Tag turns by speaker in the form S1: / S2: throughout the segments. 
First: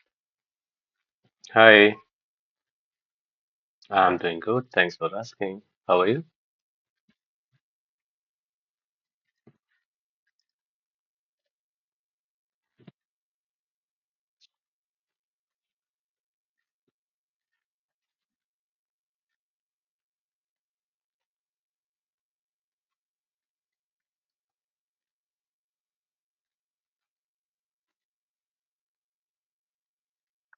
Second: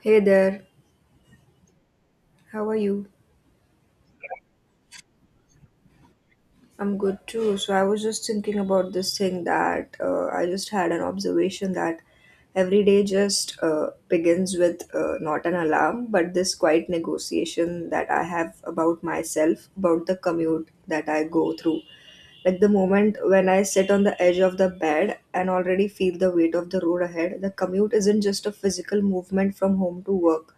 S1: Hey there,
S2: Hi,
S1: how are you?
S2: I'm doing good. Thanks for asking. How are you?
S1: I'm good too. So I was just thinking about this thing that I just had an observation that every day just begins with not an alarm, but this quiet negotiation that I have about myself, about the commute that I go through. Like the moment when I sit on the edge of the bed and already feel the weight of the road ahead, the commute isn't just a physical movement from home to work.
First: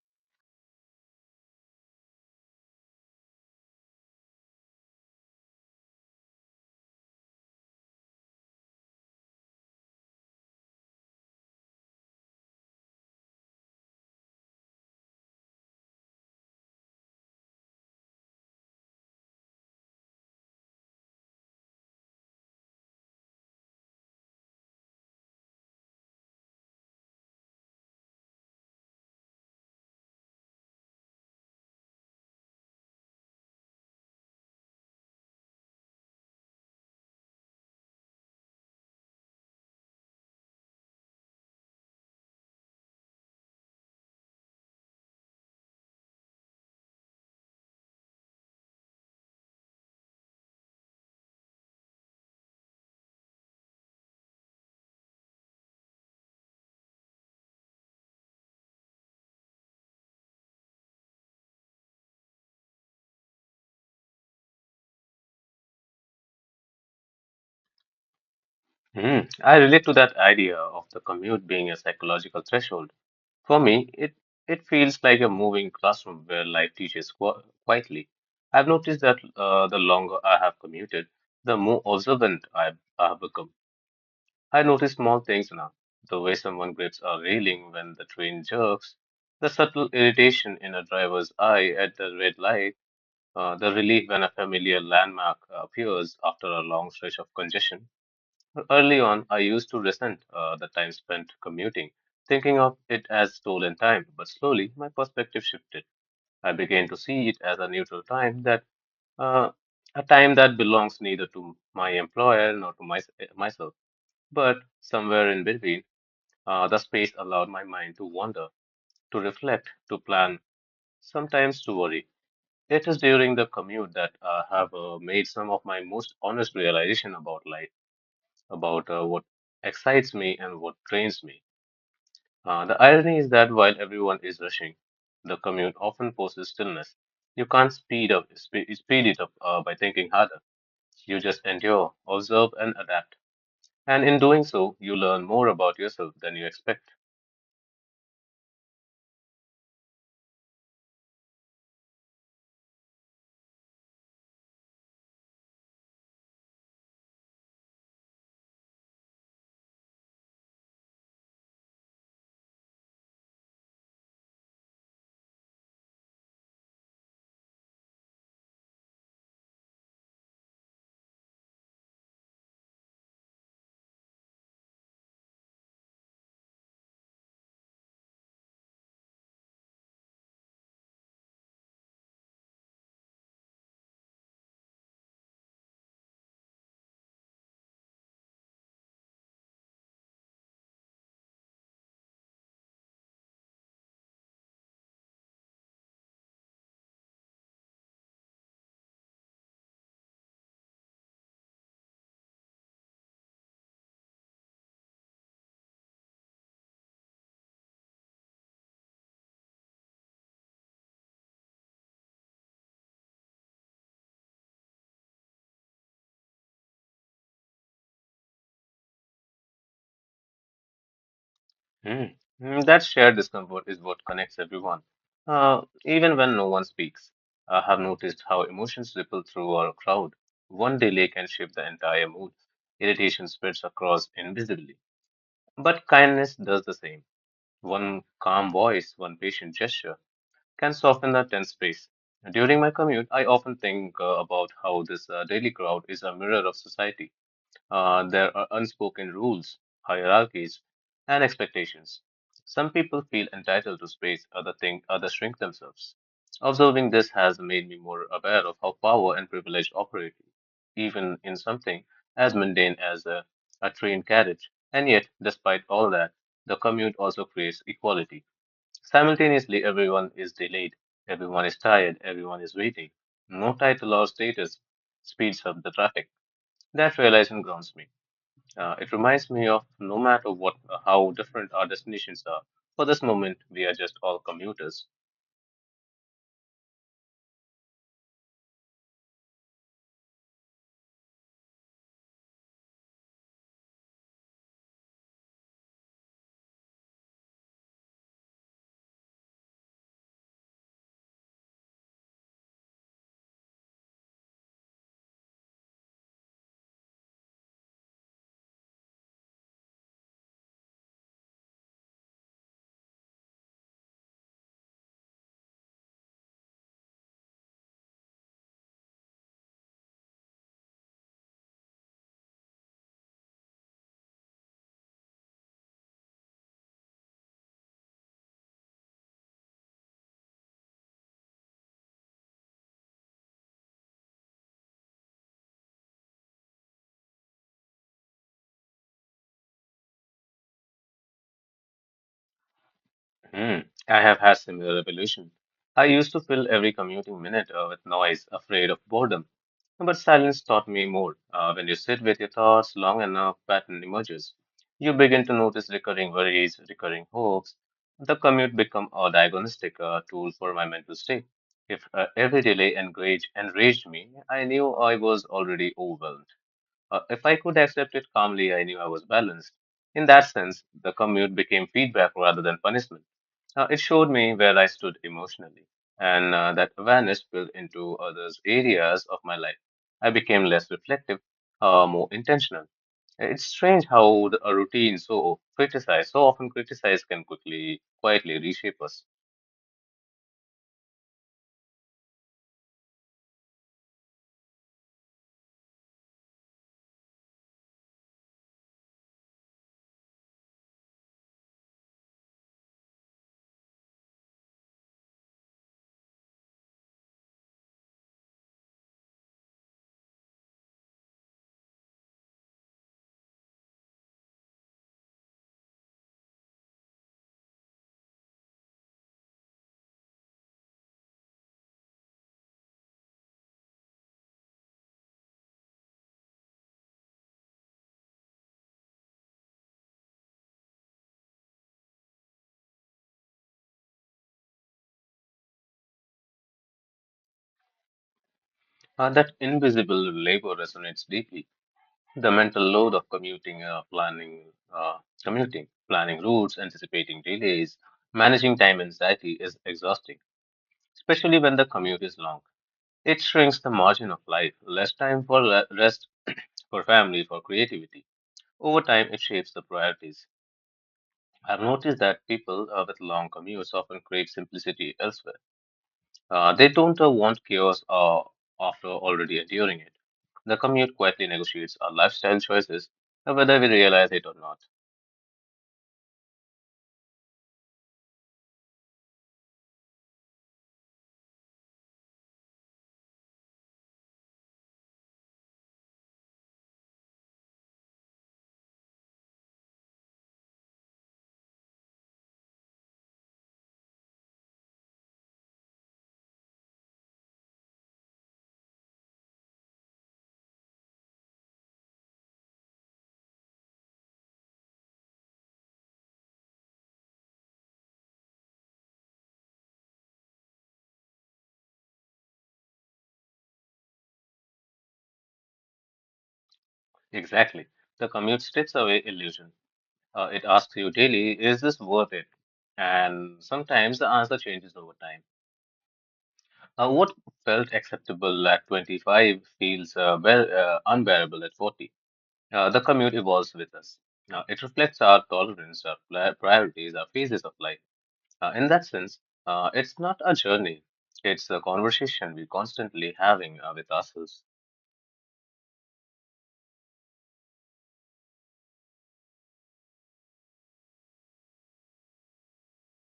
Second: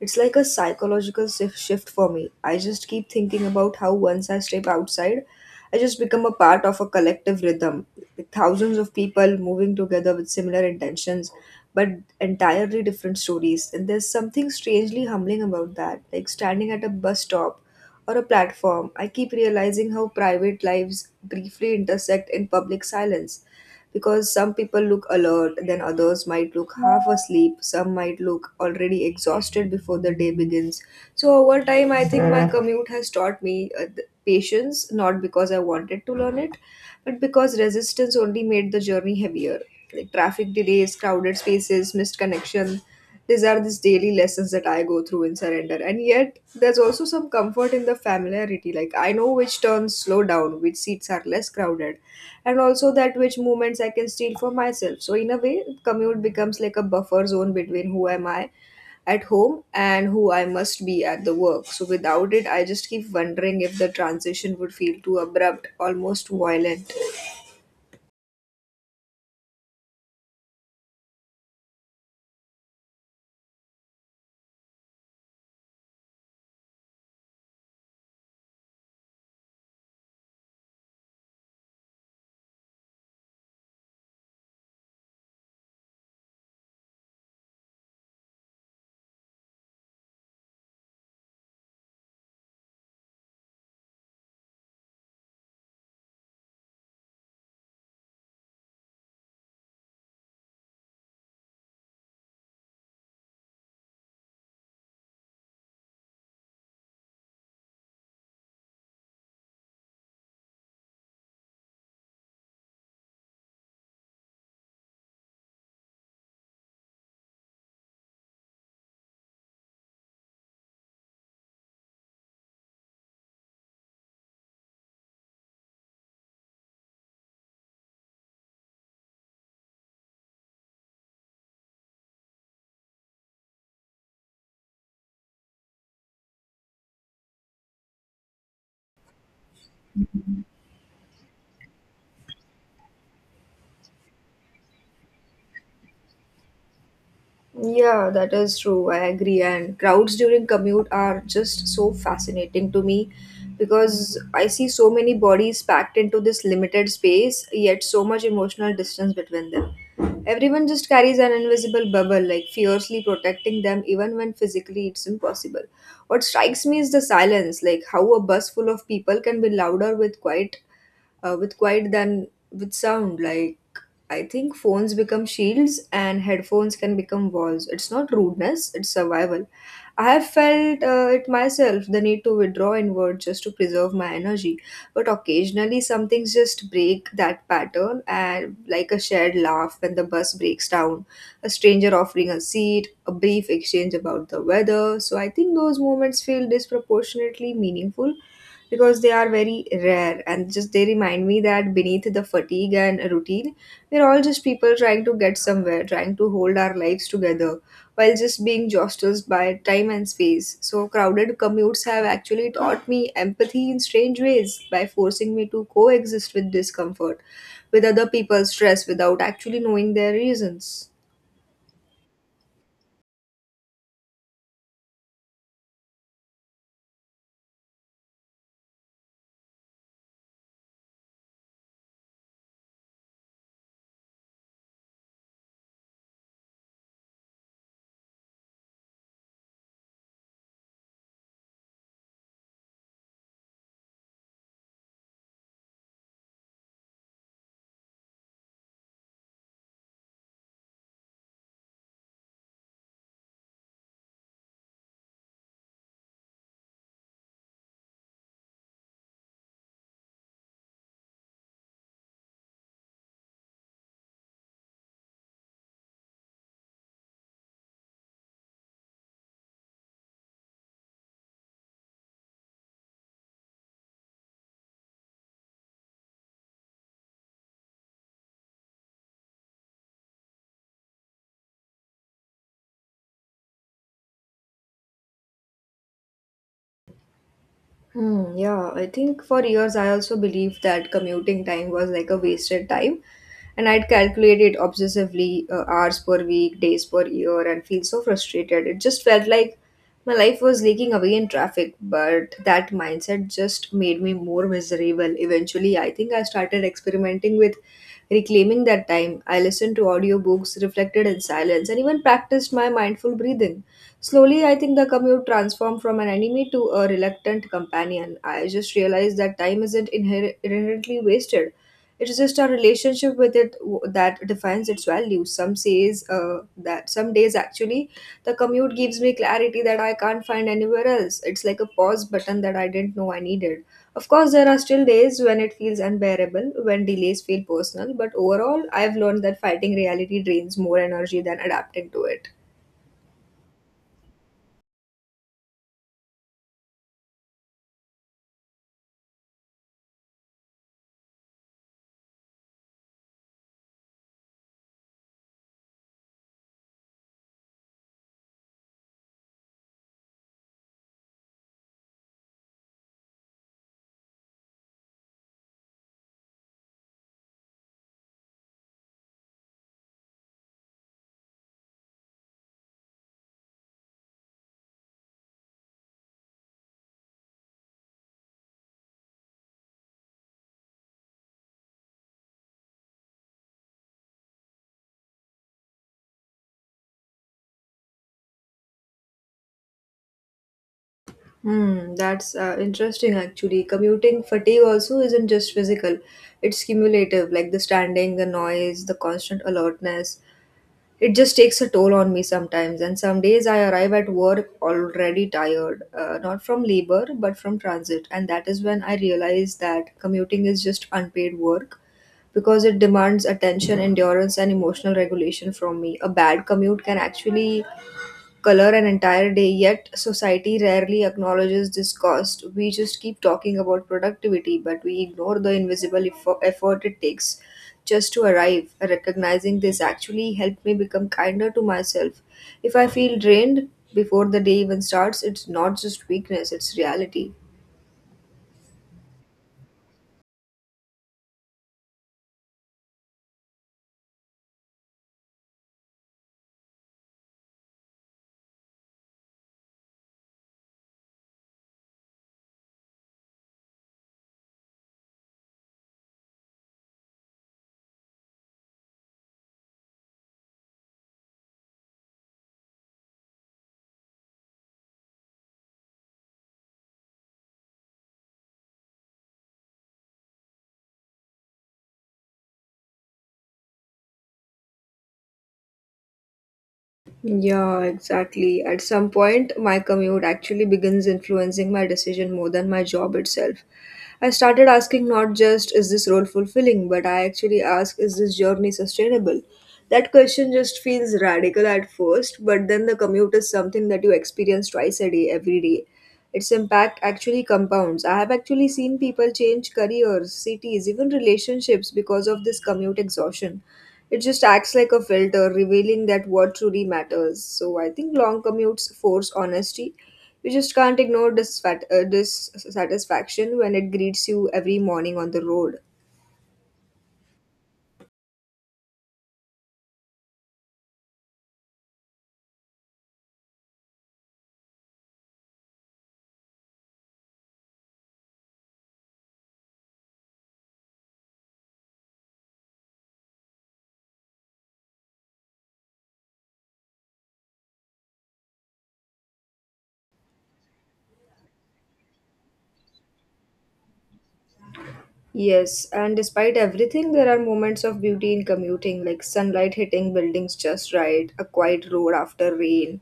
S1: It's like a psychological shift for me. I just keep thinking about how once I step outside, I just become a part of a collective rhythm with thousands of people moving together with similar intentions but entirely different stories. And there's something strangely humbling about that. Like standing at a bus stop or a platform, I keep realizing how private lives briefly intersect in public silence because some people look alert, then others might look half asleep, some might look already exhausted before the day begins. So, over time, I think my commute has taught me patience, not because I wanted to learn it, but because resistance only made the journey heavier. Like traffic delays, crowded spaces, missed connection, these are these daily lessons that I go through in surrender. And yet, there's also some comfort in the familiarity. Like, I know which turns slow down, which seats are less crowded, and also that which movements I can steal for myself. So, in a way, commute becomes like a buffer zone between who am I at home and who I must be at the work. So, without it, I just keep wondering if the transition would feel too abrupt, almost violent.
S2: Mm, I relate to that idea of the commute being a psychological threshold. For me, it feels like a moving classroom where life teaches qu quietly. I've noticed that the longer I have commuted, the more observant I've become. I notice small things now, the way someone grips a railing when the train jerks, the subtle irritation in a driver's eye at the red light. The relief when a familiar landmark appears after a long stretch of congestion. Early on, I used to resent the time spent commuting, thinking of it as stolen time, but slowly my perspective shifted. I began to see it as a neutral time that uh, a time that belongs neither to my employer nor to myself, but somewhere in between, the space allowed my mind to wander, to reflect, to plan, sometimes to worry. It is during the commute that I have made some of my most honest realization about life, about what excites me and what drains me. The irony is that while everyone is rushing, the commute often forces stillness. You can't speed it up by thinking harder. You just endure, observe, and adapt. And in doing so, you learn more about yourself than you expect.
S1: Yeah, that is true. I agree. And crowds during commute are just so fascinating to me because I see so many bodies packed into this limited space, yet so much emotional distance between them. Everyone just carries an invisible bubble, like fiercely protecting them, even when physically it's impossible. What strikes me is the silence, like how a bus full of people can be louder with quiet than with sound. Like I think phones become shields and headphones can become walls. It's not rudeness, it's survival. I have felt it myself, the need to withdraw inward just to preserve my energy. But occasionally, some things just break that pattern, and like a shared laugh when the bus breaks down, a stranger offering a seat, a brief exchange about the weather. So I think those moments feel disproportionately meaningful because they are very rare and just they remind me that beneath the fatigue and routine, we're all just people trying to get somewhere, trying to hold our lives together while just being jostled by time and space. So, crowded commutes have actually taught me empathy in strange ways by forcing me to coexist with discomfort, with other people's stress without actually knowing their reasons.
S2: Mm. Mm, that shared discomfort is what connects everyone, even when no one speaks. I have noticed how emotions ripple through our crowd. One delay can shift the entire mood. Irritation spreads across invisibly, but kindness does the same. One calm voice, one patient gesture can soften the tense space. During my commute, I often think about how this daily crowd is a mirror of society. There are unspoken rules, hierarchies, and expectations. Some people feel entitled to space, other think others shrink themselves. Observing this has made me more aware of how power and privilege operate, even in something as mundane as a train carriage. And yet, despite all that, the commute also creates equality. Simultaneously, everyone is delayed, everyone is tired, everyone is waiting. No title or status speeds up the traffic. That realization grounds me. It reminds me of no matter what, how different our destinations are. For this moment, we are just all commuters.
S1: Hmm, yeah, I think for years I also believed that commuting time was like a wasted time, and I'd calculate it obsessively hours per week, days per year, and feel so frustrated. It just felt like my life was leaking away in traffic, but that mindset just made me more miserable. Eventually, I think I started experimenting with reclaiming that time. I listened to audiobooks, reflected in silence, and even practiced my mindful breathing. Slowly, I think the commute transformed from an enemy to a reluctant companion. I just realized that time isn't inherently wasted. It is just our relationship with it that defines its value. Some says that some days actually, the commute gives me clarity that I can't find anywhere else. It's like a pause button that I didn't know I needed. Of course, there are still days when it feels unbearable, when delays feel personal. But overall, I've learned that fighting reality drains more energy than adapting to it.
S2: Hmm. I have had similar revelation. I used to fill every commuting minute with noise, afraid of boredom. But silence taught me more. When you sit with your thoughts long enough, pattern emerges. You begin to notice recurring worries, recurring hopes. The commute become a diagnostic tool for my mental state. If every enraged me, I knew I was already overwhelmed. If I could accept it calmly, I knew I was balanced. In that sense, the commute became feedback rather than punishment. It showed me where I stood emotionally, and that awareness spilled into other areas of my life. I became less reflective, more intentional. It's strange how a routine so criticized, so often criticized, can quickly, quietly reshape us.
S1: Hmm, that's interesting actually. Commuting fatigue also isn't just physical, it's cumulative, like the standing, the noise, the constant alertness. It just takes a toll on me sometimes, and some days I arrive at work already tired, not from labor but from transit. And that is when I realize that commuting is just unpaid work because it demands attention, endurance, and emotional regulation from me. A bad commute can actually color an entire day, yet society rarely acknowledges this cost. We just keep talking about productivity, but we ignore the invisible effort it takes just to arrive. Recognizing this actually helped me become kinder to myself. If I feel drained before the day even starts, it's not just weakness, it's reality.
S2: That invisible labor resonates deeply. The mental load of uh, commuting, planning routes, anticipating delays, managing time anxiety is exhausting, especially when the commute is long. It shrinks the margin of life, less time for rest, for family, for creativity. Over time, it shapes the priorities. I've noticed that people with long commutes often crave simplicity elsewhere. They don't want chaos after already enduring it. The commute quietly negotiates our lifestyle choices, whether we realize it or not.
S1: Yeah, exactly. At some point, my commute actually begins influencing my decision more than my job itself. I started asking not just is this role fulfilling, but I actually ask is this journey sustainable? That question just feels radical at first, but then the commute is something that you experience twice a day, every day. Its impact actually compounds. I have actually seen people change careers, cities, even relationships because of this commute exhaustion. It just acts like a filter, revealing that what truly matters. So I think long commutes force honesty. You just can't ignore dissatisfaction when it greets you every morning on the road.
S2: Exactly. The commute strips away illusion. It asks you daily, is this worth it? And sometimes the answer changes over time. What felt acceptable at 25 feels well, unbearable at 40. The commute evolves with us. Now, it reflects our tolerance, our priorities, our phases of life. In that sense, it's not a journey, it's a conversation we're constantly having with ourselves.
S1: Yes, and despite everything, there are moments of beauty in commuting, like sunlight hitting buildings just right, a quiet road after rain,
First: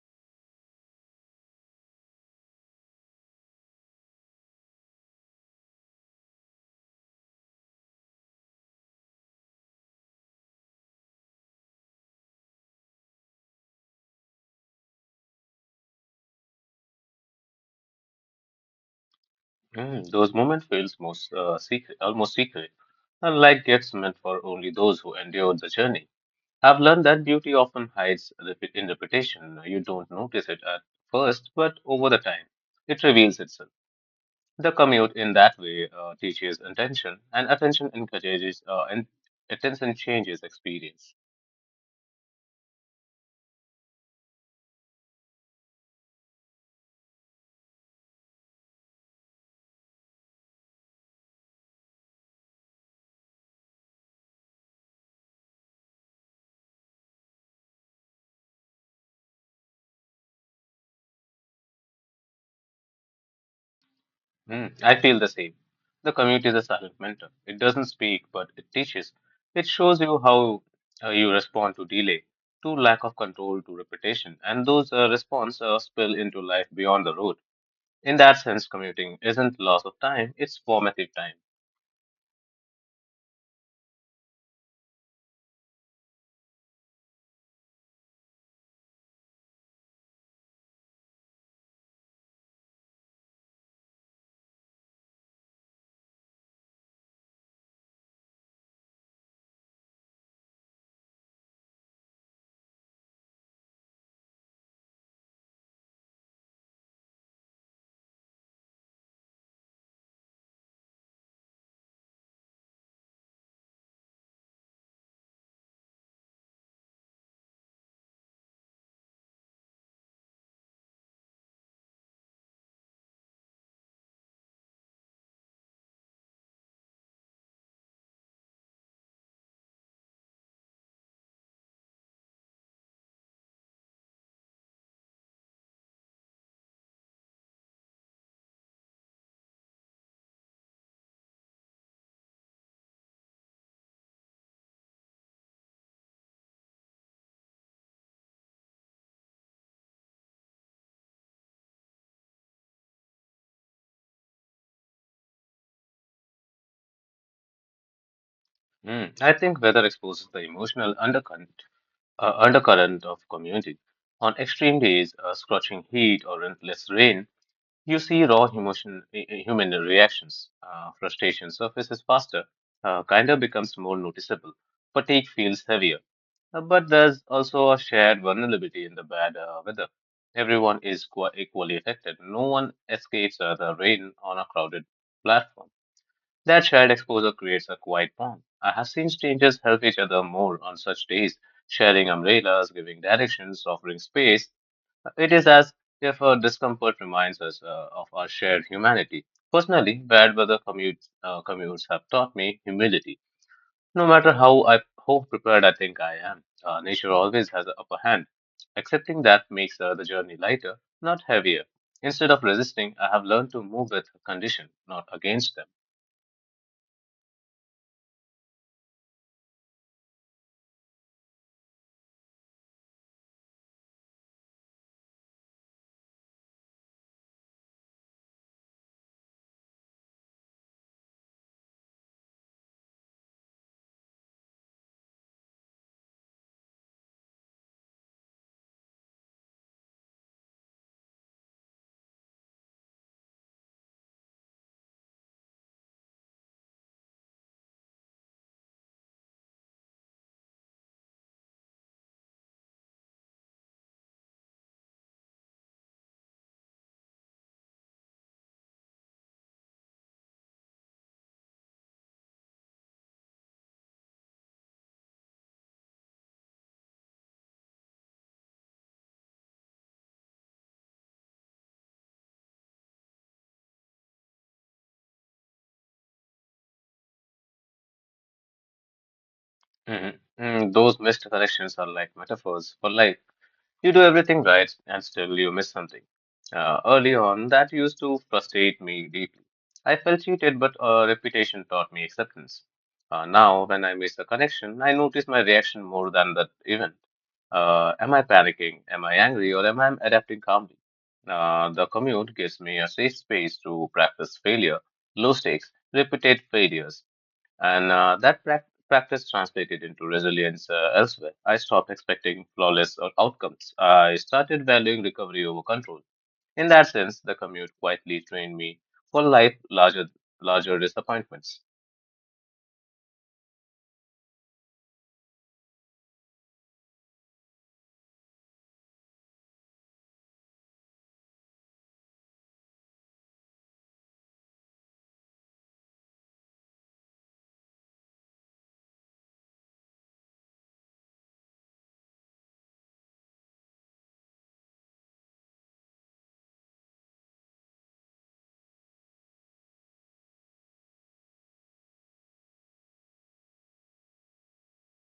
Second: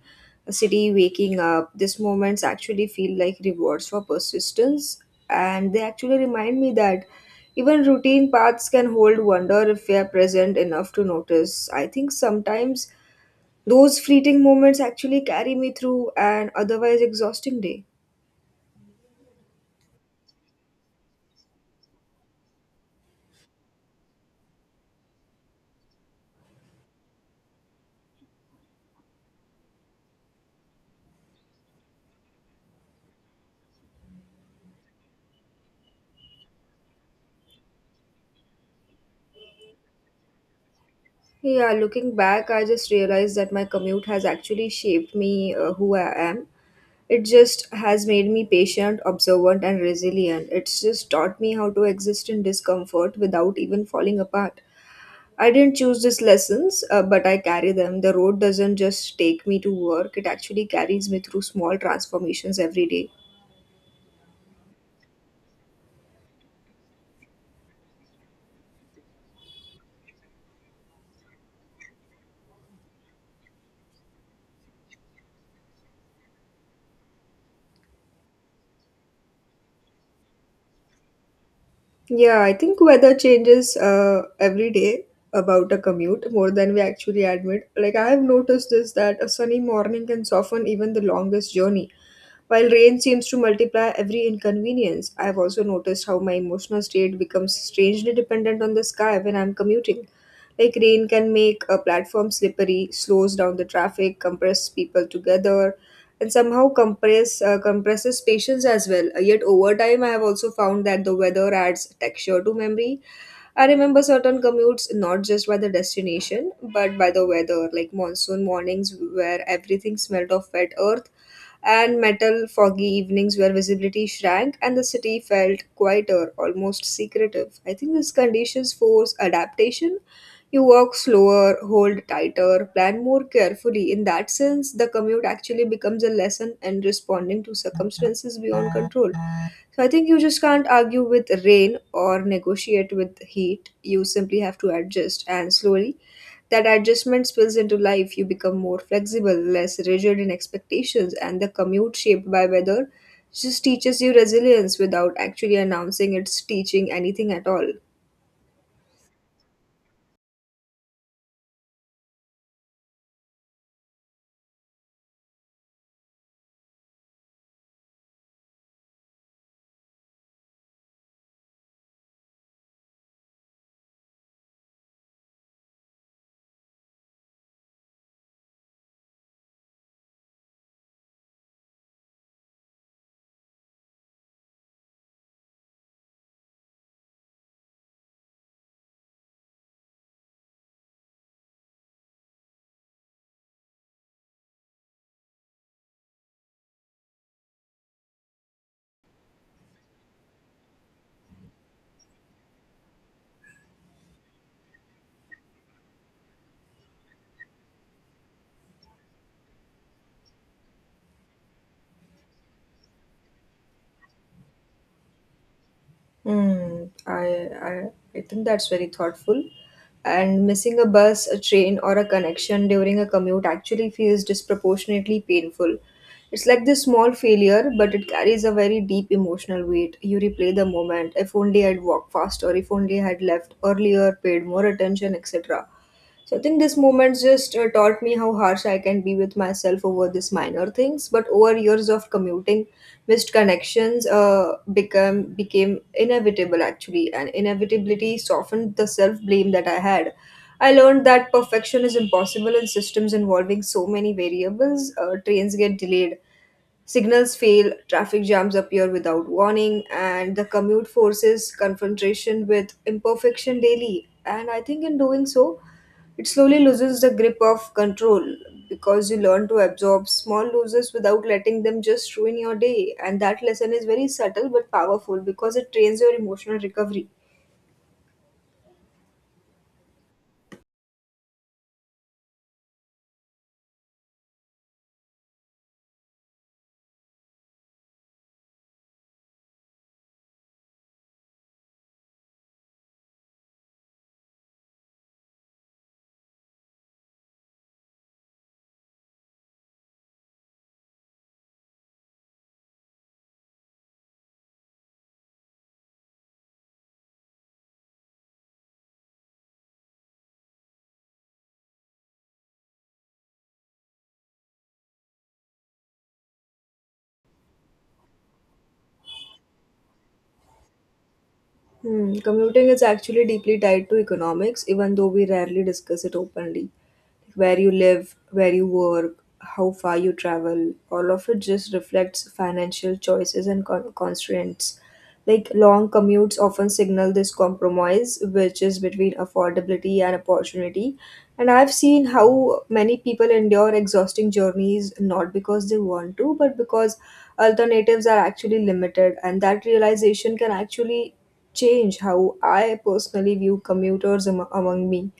S1: a city waking up. These moments actually feel like rewards for persistence, and they actually remind me that even routine paths can hold wonder if we are present enough to notice. I think sometimes those fleeting moments actually carry me through an otherwise exhausting day.
S2: Mm, those moments feels most secret, almost secret, and like gifts meant for only those who endure the journey. I've learned that beauty often hides in reputation. You don't notice it at first, but over the time, it reveals itself. The commute in that way teaches attention, and attention encourages , and attention changes experience.
S1: Yeah, looking back, I just realized that my commute has actually shaped me who I am. It just has made me patient, observant, and resilient. It's just taught me how to exist in discomfort without even falling apart. I didn't choose these lessons, but I carry them. The road doesn't just take me to work, it actually carries me through small transformations every day.
S2: Mm, I feel the same. The commute is a silent mentor. It doesn't speak, but it teaches. It shows you how you respond to delay, to lack of control, to repetition, and those responses spill into life beyond the road. In that sense, commuting isn't loss of time; it's formative time.
S1: Yeah, I think weather changes every day about a commute more than we actually admit. Like, I have noticed this that a sunny morning can soften even the longest journey, while rain seems to multiply every inconvenience. I have also noticed how my emotional state becomes strangely dependent on the sky when I'm commuting. Like rain can make a platform slippery, slows down the traffic, compress people together, and somehow compresses patience as well. Yet over time, I have also found that the weather adds texture to memory. I remember certain commutes not just by the destination, but by the weather, like monsoon mornings where everything smelled of wet earth, and metal foggy evenings where visibility shrank and the city felt quieter, almost secretive. I think these conditions force adaptation. You walk slower, hold tighter, plan more carefully. In that sense, the commute actually becomes a lesson in responding to circumstances beyond control. So I think you just can't argue with rain or negotiate with heat. You simply have to adjust, and slowly that adjustment spills into life. You become more flexible, less rigid in expectations, and the commute shaped by weather just teaches you resilience without actually announcing it's teaching anything at all.
S2: Mm, I think weather exposes the emotional undercurrent, undercurrent of commuting. On extreme days, scorching heat or relentless rain. You see raw emotion, human reactions. Frustration surfaces faster, of becomes more noticeable, fatigue feels heavier. But there's also a shared vulnerability in the bad weather. Everyone is equally affected. No one escapes the rain on a crowded platform. That shared exposure creates a quiet bond. I have seen strangers help each other more on such days, sharing umbrellas, giving directions, offering space. It is as if our discomfort reminds us of our shared humanity. Personally, commutes have taught me humility. No matter how prepared I think I am, nature always has the upper hand. Accepting that makes the journey lighter, not heavier. Instead of resisting, I have learned to move with condition, not against them.
S1: Hmm. I think that's very thoughtful. And missing a bus, a train, or a connection during a commute actually feels disproportionately painful. It's like this small failure, but it carries a very deep emotional weight. You replay the moment. If only I'd walked faster, if only I had left earlier, paid more attention, etc. So I think this moment just taught me how harsh I can be with myself over these minor things. But over years of commuting, missed connections become became inevitable actually, and inevitability softened the self-blame that I had. I learned that perfection is impossible in systems involving so many variables. Trains get delayed, signals fail, traffic jams appear without warning, and the commute forces confrontation with imperfection daily. And I think in doing so, it slowly loses the grip of control because you learn to absorb small losses without letting them just ruin your day. And that lesson is very subtle but powerful because it trains your emotional recovery.
S2: Mhm. Mm, those missed connections are like metaphors for life. You do everything right and still you miss something. Early on, that used to frustrate me deeply. I felt cheated, but reputation taught me acceptance. Now, when I miss a connection, I notice my reaction more than that event. Am I panicking? Am I angry? Or am I adapting calmly? The commute gives me a safe space to practice failure, low stakes, repeated failures. And that practice translated into resilience elsewhere. I stopped expecting flawless outcomes. I started valuing recovery over control. In that sense, the commute quietly trained me for larger disappointments.
S1: Hmm. Commuting is actually deeply tied to economics, even though we rarely discuss it openly. Like, where you live, where you work, how far you travel, all of it just reflects financial choices and constraints. Like long commutes often signal this compromise, which is between affordability and opportunity. And I've seen how many people endure exhausting journeys not because they want to, but because alternatives are actually limited. And that realization can actually change how I personally view commuters among me.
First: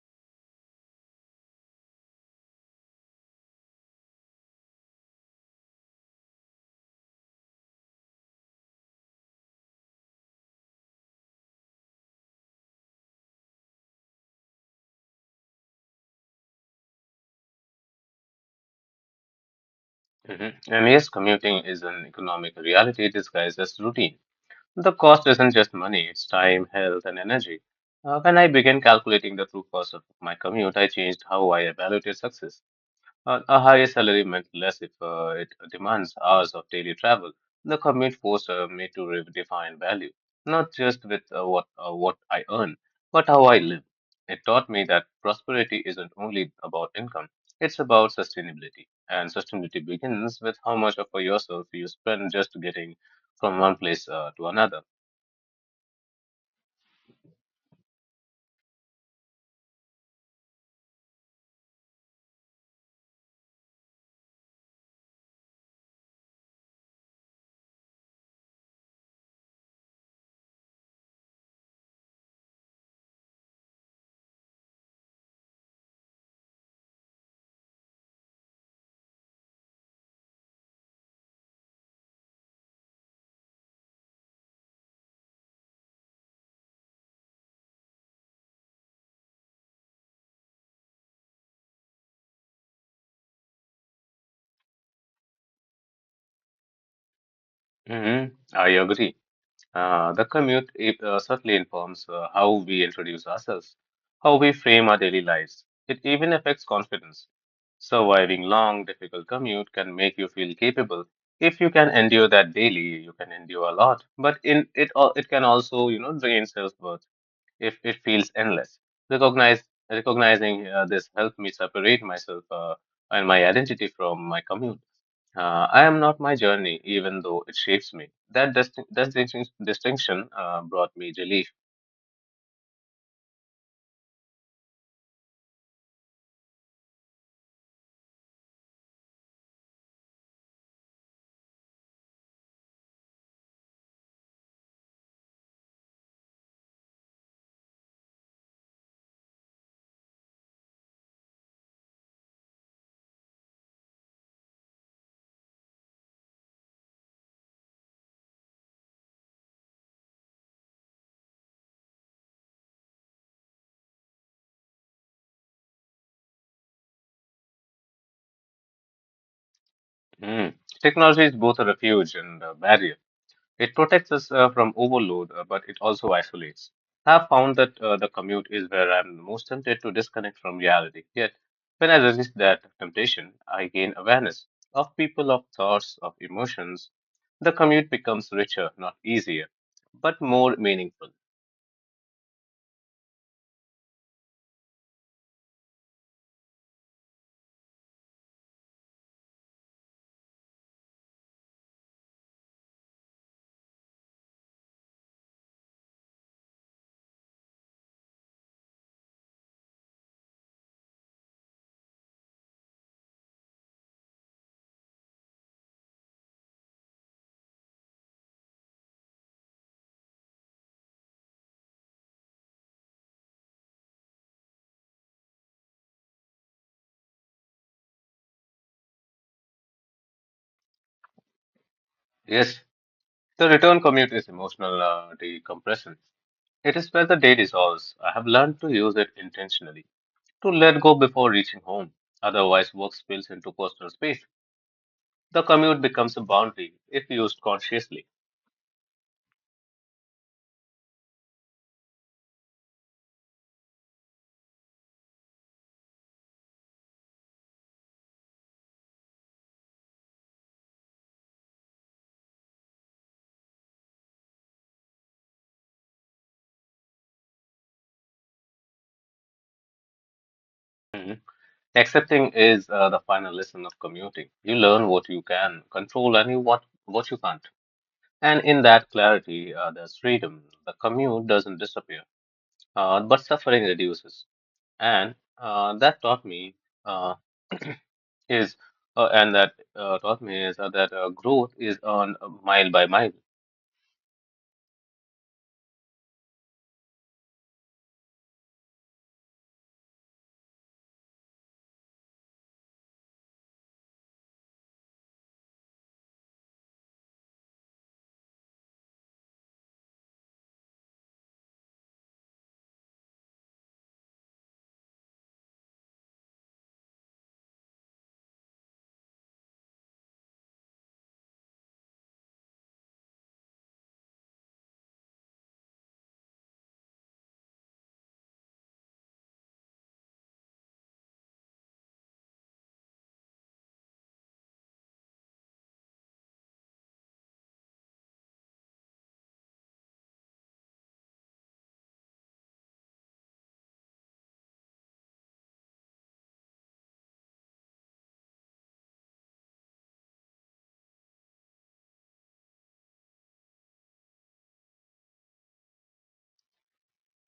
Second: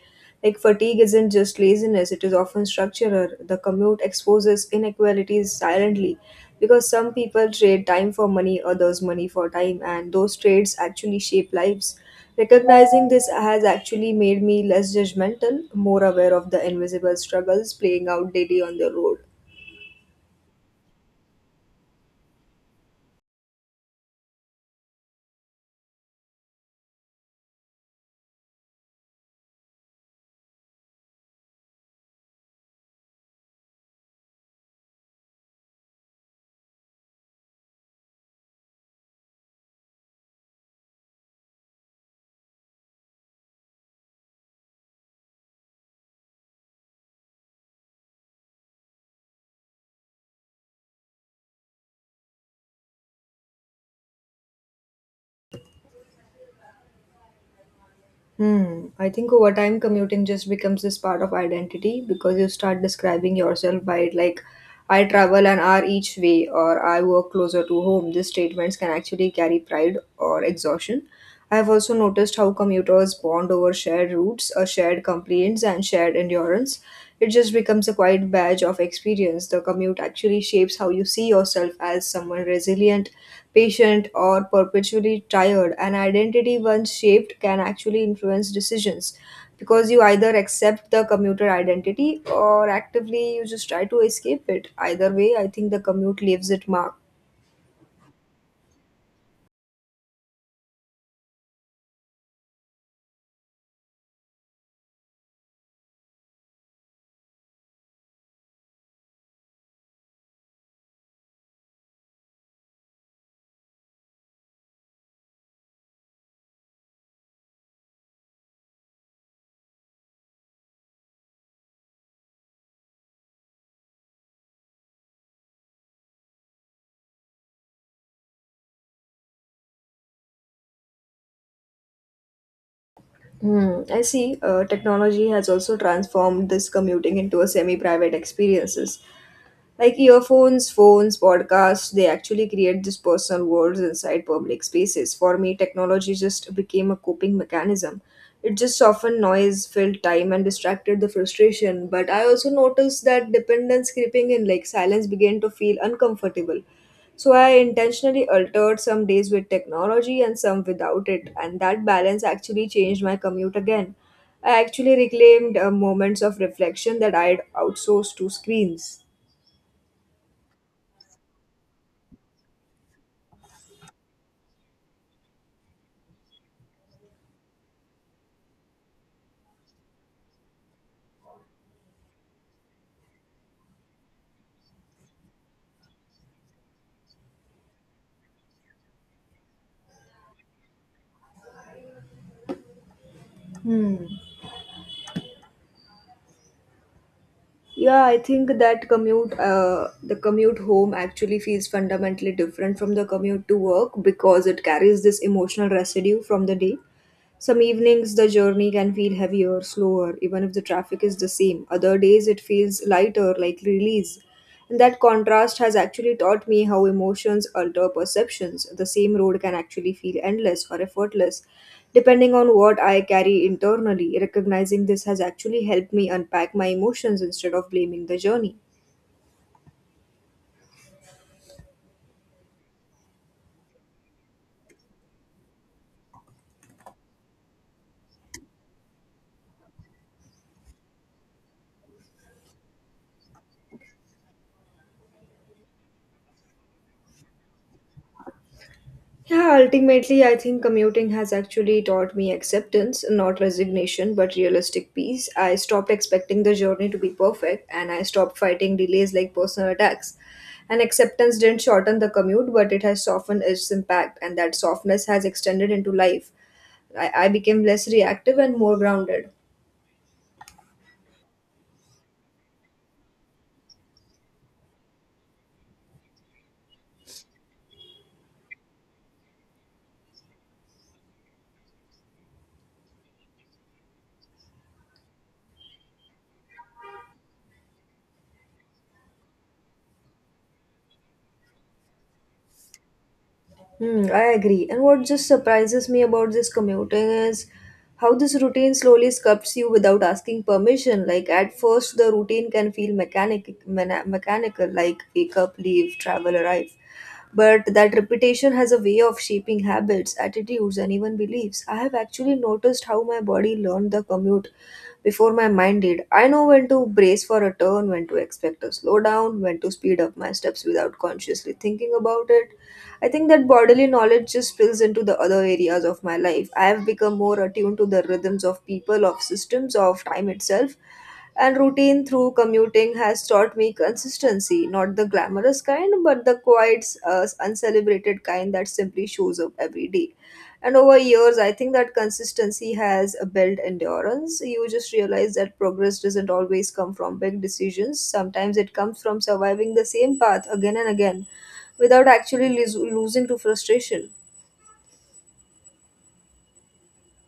S1: Like, fatigue isn't just laziness, it is often structural. The commute exposes inequalities silently because some people trade time for money, others money for time, and those trades actually shape lives. Recognizing this has actually made me less judgmental, more aware of the invisible struggles playing out daily on the road.
S2: Hmm. And yes, commuting is an economic reality disguised as routine. The cost isn't just money, it's time, health, and energy. When I began calculating the true cost of my commute, I changed how I evaluated success. A higher salary meant less if it demands hours of daily travel. The commute forced me to redefine value, not just with what I earn, but how I live. It taught me that prosperity isn't only about income; it's about sustainability, and sustainability begins with how much of yourself you spend just getting from one place to another.
S1: Hmm. I think over time, commuting just becomes this part of identity because you start describing yourself by it, like, I travel an hour each way, or I work closer to home. These statements can actually carry pride or exhaustion. I have also noticed how commuters bond over shared routes, or shared complaints, and shared endurance. It just becomes a quiet badge of experience. The commute actually shapes how you see yourself as someone resilient, patient, or perpetually tired. An identity once shaped can actually influence decisions because you either accept the commuter identity or actively you just try to escape it. Either way, I think the commute leaves it marked.
S2: Hmm. I agree. The commute certainly informs how we introduce ourselves, how we frame our daily lives. It even affects confidence. Surviving long, difficult commute can make you feel capable. If you can endure that daily, you can endure a lot. But in it, it can also, you know, drain self-worth if it feels endless. Recognize, Recognizing this helped me separate myself and my identity from my commute. I am not my journey, even though it shapes me. That distinction brought me relief.
S1: Hmm, I see. Technology has also transformed this commuting into a semi-private experiences. Like earphones, phones, podcasts, they actually create these personal worlds inside public spaces. For me, technology just became a coping mechanism. It just softened noise, filled time, and distracted the frustration. But I also noticed that dependence creeping in, like silence began to feel uncomfortable. So I intentionally altered some days with technology and some without it, and that balance actually changed my commute again. I actually reclaimed moments of reflection that I had outsourced to screens.
S2: Mm. Technology is both a refuge and a barrier. It protects us from overload, but it also isolates. I've found that the commute is where I'm most tempted to disconnect from reality. Yet, when I resist that temptation, I gain awareness of people, of thoughts, of emotions. The commute becomes richer, not easier, but more meaningful.
S1: Hmm. Yeah, I think that commute, the commute home actually feels fundamentally different from the commute to work because it carries this emotional residue from the day. Some evenings the journey can feel heavier, slower, even if the traffic is the same. Other days it feels lighter, like release. And that contrast has actually taught me how emotions alter perceptions. The same road can actually feel endless or effortless, depending on what I carry internally. Recognizing this has actually helped me unpack my emotions instead of blaming the journey.
S2: Yes, the return commute is emotional decompression. It is where the day dissolves. I have learned to use it intentionally, to let go before reaching home. Otherwise, work spills into personal space. The commute becomes a boundary if used consciously.
S1: Yeah, ultimately, I think commuting has actually taught me acceptance, not resignation, but realistic peace. I stopped expecting the journey to be perfect and I stopped fighting delays like personal attacks. And acceptance didn't shorten the commute, but it has softened its impact, and that softness has extended into life. I became less reactive and more grounded.
S2: Mhm. Accepting is the final lesson of commuting. You learn what you can control and you what you can't. And in that clarity, there's freedom. The commute doesn't disappear, but suffering reduces. And that taught me uh, is and that taught me is that growth is on mile by mile.
S1: Hmm, I agree. And what just surprises me about this commuting is how this routine slowly sculpts you without asking permission. Like at first, the routine can feel mechanic, mechanical, like wake up, leave, travel, arrive. But that repetition has a way of shaping habits, attitudes, and even beliefs. I have actually noticed how my body learned the commute before my mind did. I know when to brace for a turn, when to expect a slowdown, when to speed up my steps without consciously thinking about it. I think that bodily knowledge just spills into the other areas of my life. I have become more attuned to the rhythms of people, of systems, of time itself. And routine through commuting has taught me consistency, not the glamorous kind, but the quiet, uncelebrated kind that simply shows up every day. And over years, I think that consistency has built endurance. You just realize that progress doesn't always come from big decisions. Sometimes it comes from surviving the same path again and again without actually losing to frustration.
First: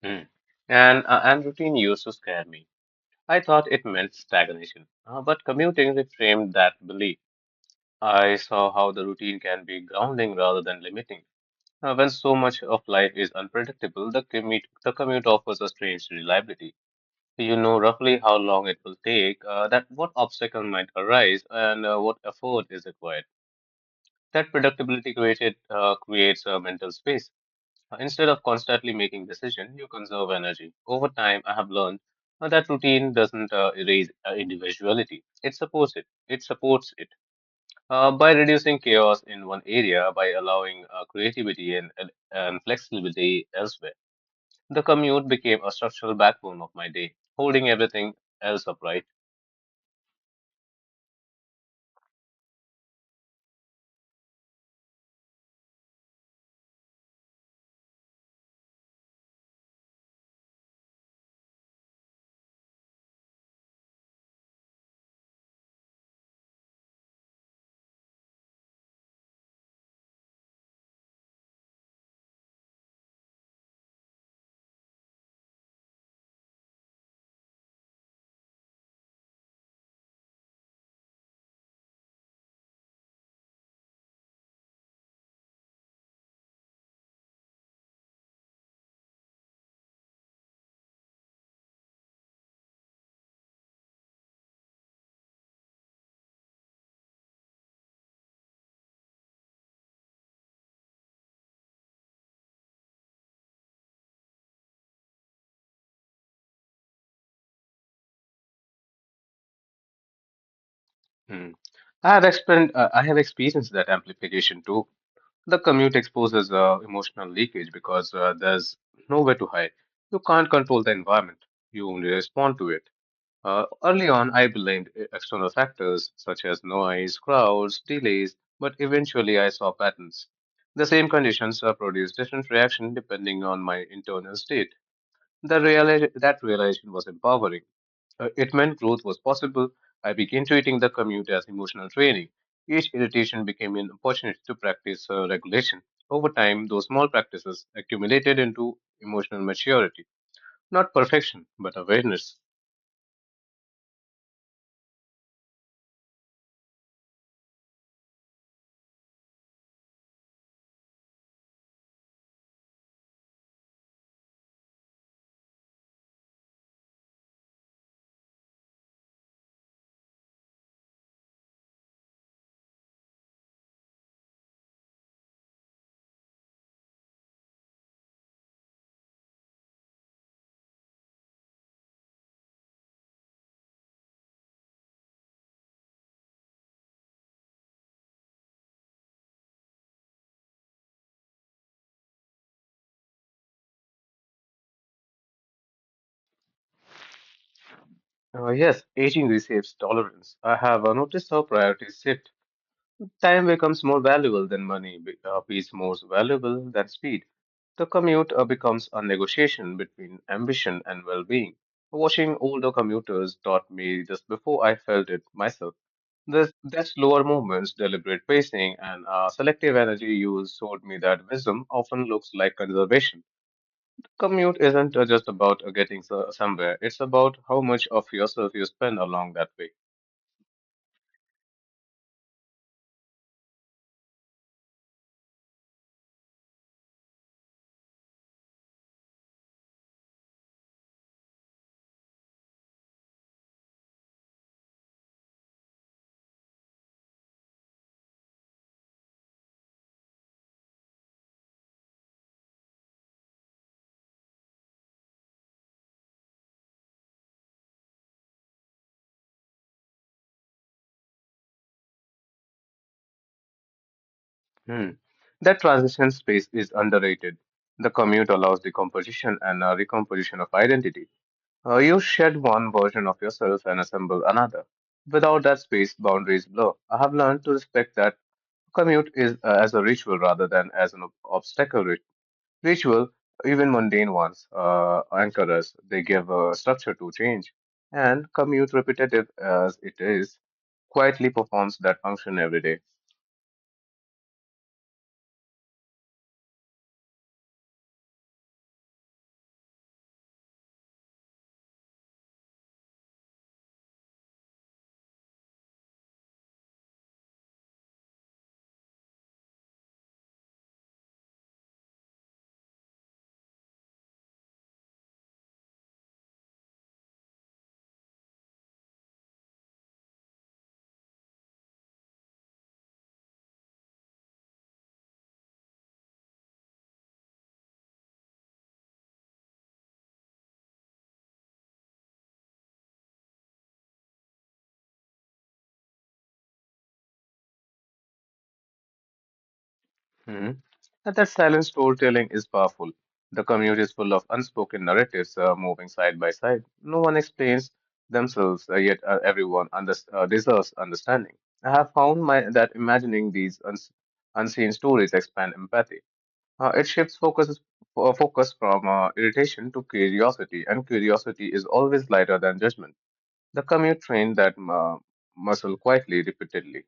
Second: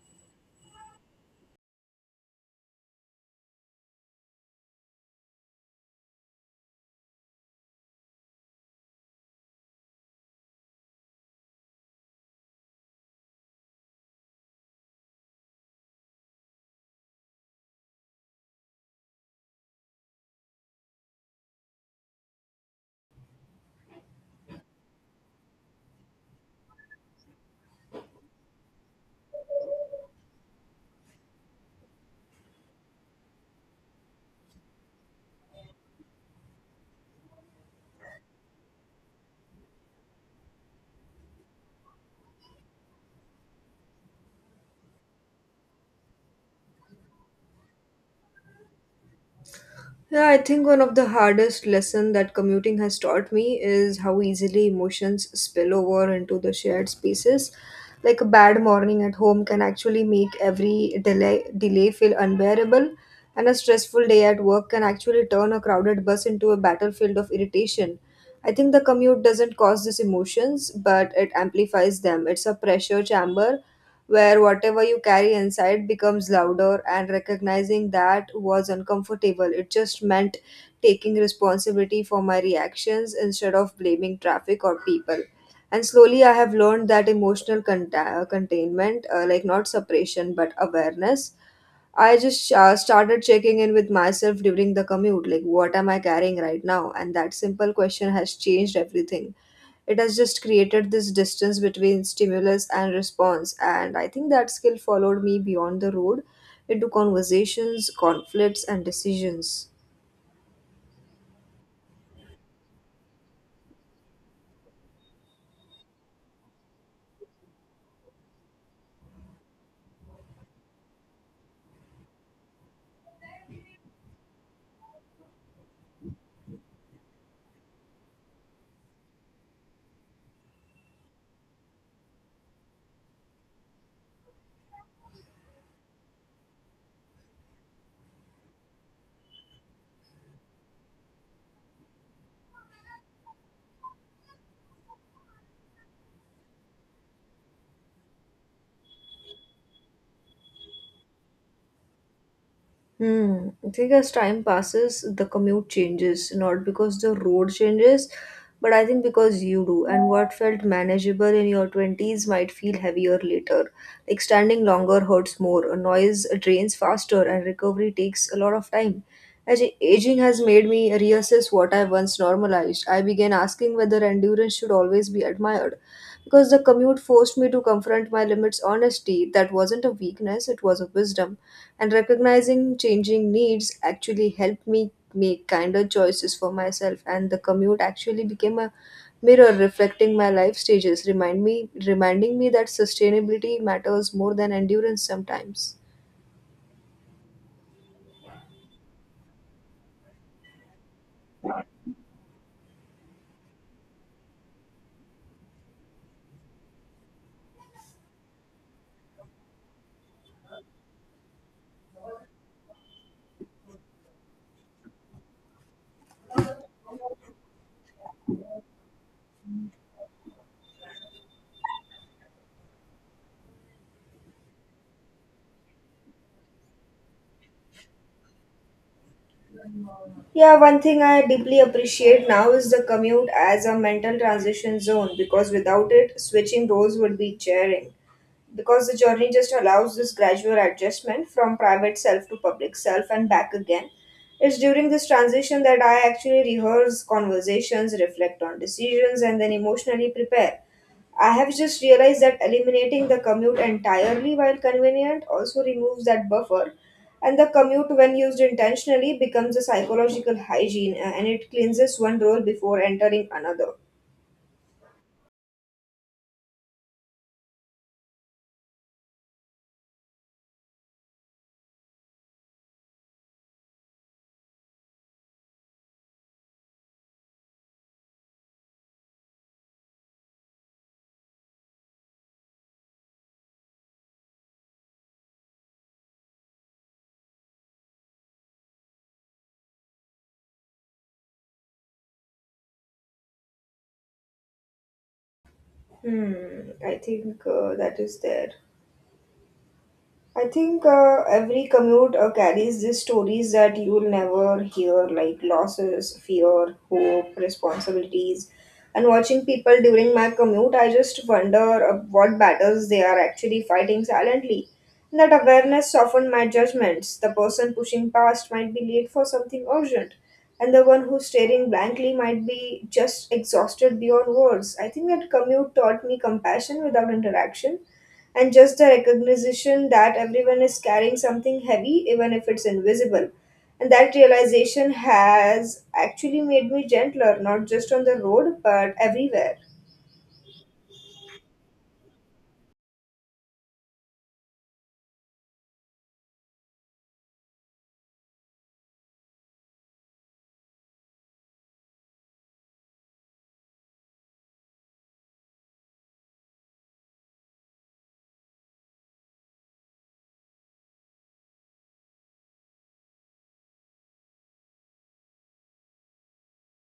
S2: Mm. And routine used to scare me. I thought it meant stagnation, but commuting reframed that belief. I saw how the routine can be grounding rather than limiting. When so much of life is unpredictable, the commute offers a strange reliability. You know roughly how long it will take, that what obstacle might arise, and what effort is required. That predictability created creates a mental space. Instead of constantly making decisions, you conserve energy. Over time, I have learned that routine doesn't erase individuality. It supports it. By reducing chaos in one area, by allowing creativity and flexibility elsewhere. The commute became a structural backbone of my day, holding everything else upright.
S1: Yeah, I think one of the hardest lesson that commuting has taught me is how easily emotions spill over into the shared spaces. Like a bad morning at home can actually make every delay feel unbearable, and a stressful day at work can actually turn a crowded bus into a battlefield of irritation. I think the commute doesn't cause these emotions, but it amplifies them. It's a pressure chamber where whatever you carry inside becomes louder, and recognizing that was uncomfortable. It just meant taking responsibility for my reactions instead of blaming traffic or people. And slowly, I have learned that emotional containment, like not suppression, but awareness, I just started checking in with myself during the commute, like what am I carrying right now? And that simple question has changed everything. It has just created this distance between stimulus and response. And I think that skill followed me beyond the road into conversations, conflicts, and decisions.
S2: Hmm. I have experienced that amplification too. The commute exposes emotional leakage because there's nowhere to hide. You can't control the environment, you only respond to it. Early on, I blamed external factors such as noise, crowds, delays, but eventually I saw patterns. The same conditions produce different reactions depending on my internal state. That realization was empowering. It meant growth was possible. I began treating the commute as emotional training. Each irritation became an opportunity to practice regulation. Over time, those small practices accumulated into emotional maturity. Not perfection, but awareness.
S1: Hmm. I think as time passes, the commute changes, not because the road changes, but I think because you do. And what felt manageable in your 20s might feel heavier later. Like standing longer hurts more, a noise drains faster, and recovery takes a lot of time. Aging has made me reassess what I once normalized, I began asking whether endurance should always be admired. Because the commute forced me to confront my limits honestly. That wasn't a weakness, it was a wisdom, and recognizing changing needs actually helped me make kinder choices for myself, and the commute actually became a mirror reflecting my life stages, reminding me that sustainability matters more than endurance sometimes.
S2: Yes, aging reshapes tolerance. I have noticed how priorities shift. Time becomes more valuable than money, is more valuable than speed. The commute becomes a negotiation between ambition and well being. Watching older commuters taught me just before I felt it myself. That slower movements, deliberate pacing, and selective energy use showed me that wisdom often looks like conservation. Commute isn't just about getting somewhere, it's about how much of yourself you spend along that way.
S1: Yeah, one thing I deeply appreciate now is the commute as a mental transition zone because without it, switching roles would be jarring, because the journey just allows this gradual adjustment from private self to public self and back again. It's during this transition that I actually rehearse conversations, reflect on decisions, and then emotionally prepare. I have just realized that eliminating the commute entirely, while convenient, also removes that buffer. And the commute, when used intentionally, becomes a psychological hygiene, and it cleanses one role before entering another.
S2: Hmm. That transition space is underrated. The commute allows decomposition and a recomposition of identity. You shed one version of yourself and assemble another. Without that space, boundaries blur. I have learned to respect that commute is as a ritual rather than as an obstacle. Ritual, even mundane ones, anchor us. They give a structure to change. And commute, repetitive as it is, quietly performs that function every day.
S1: Hmm, I think that is there. I think every commute carries these stories that you will never hear, like losses, fear, hope, responsibilities. And watching people during my commute, I just wonder what battles they are actually fighting silently. And that awareness softened my judgments. The person pushing past might be late for something urgent, and the one who's staring blankly might be just exhausted beyond words. I think that commute taught me compassion without interaction, and just a recognition that everyone is carrying something heavy, even if it's invisible. And that realization has actually made me gentler, not just on the road, but everywhere.
S2: Hmm. And that silent storytelling is powerful. The commute is full of unspoken narratives moving side by side. No one explains themselves, yet everyone deserves understanding. I have found that imagining these unseen stories expand empathy. It shifts focus, focus from irritation to curiosity, and curiosity is always lighter than judgment. The commute trained that muscle quietly, repeatedly.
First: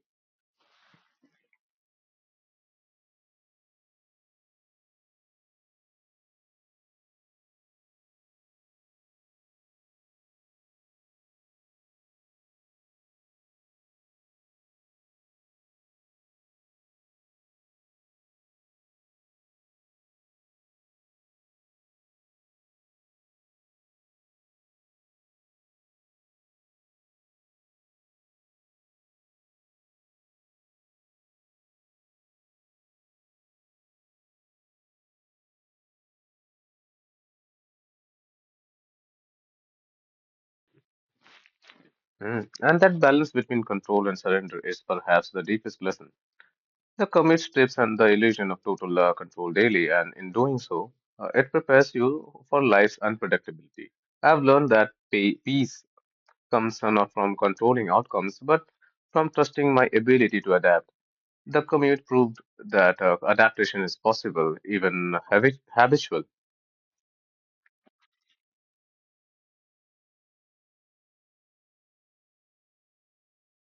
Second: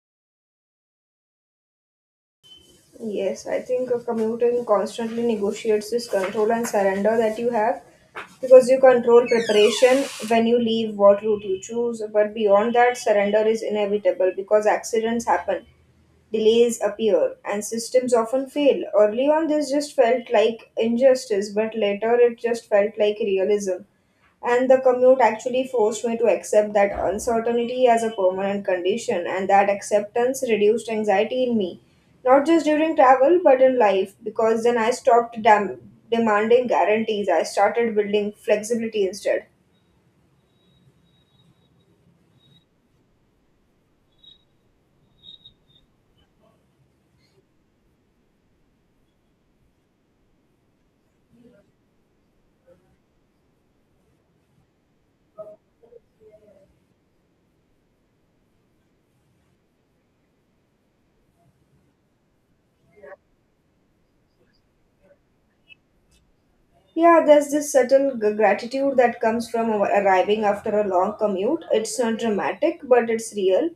S1: Yes, I think a commuting constantly negotiates this control and surrender that you have, because you control preparation when you leave, what route you choose. But beyond that, surrender is inevitable because accidents happen, delays appear, and systems often fail. Early on, this just felt like injustice, but later it just felt like realism. And the commute actually forced me to accept that uncertainty as a permanent condition, and that acceptance reduced anxiety in me, not just during travel but in life, because then I stopped demanding guarantees. I started building flexibility instead.
S2: Mm. And that balance between control and surrender is perhaps the deepest lesson. The commit strips and the illusion of total control daily, and in doing so, it prepares you for life's unpredictability. I've learned that peace comes not from controlling outcomes, but from trusting my ability to adapt. The commute proved that adaptation is possible, even habitual.
S1: Yeah, there's this subtle gratitude that comes from our arriving after a long commute. It's not dramatic, but it's real.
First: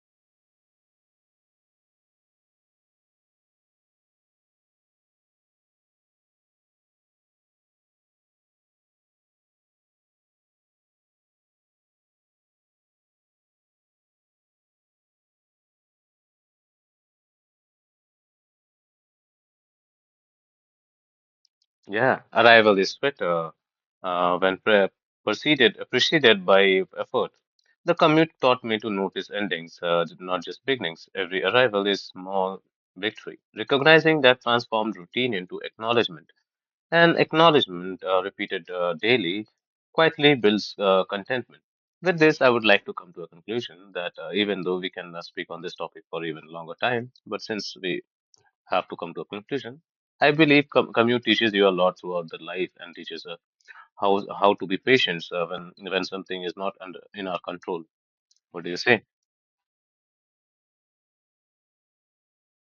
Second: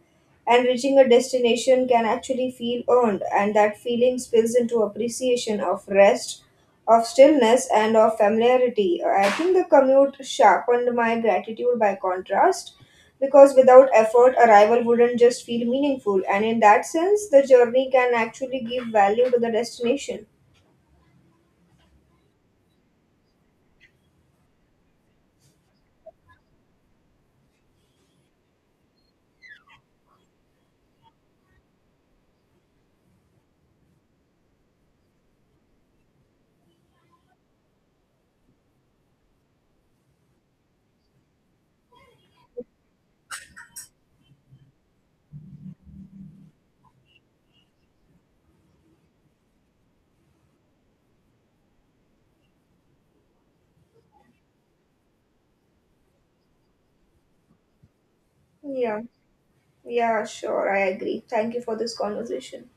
S1: And reaching a destination can actually feel earned, and that feeling spills into appreciation of rest, of stillness, and of familiarity. I think the commute sharpened my gratitude by contrast, because without effort, arrival wouldn't just feel meaningful. And in that sense, the journey can actually give value to the destination.
S2: Yeah, arrival is better when preceded by effort. The commute taught me to notice endings, not just beginnings. Every arrival is small victory. Recognizing that transformed routine into acknowledgement, and acknowledgement repeated daily quietly builds contentment. With this, I would like to come to a conclusion that even though we can speak on this topic for even longer time, but since we have to come to a conclusion. I believe commute teaches you a lot throughout the life and teaches how to be patient when something is not under in our control. What do you
S1: Yeah.
S2: say?
S1: Yeah, sure, I agree. Thank you for this conversation.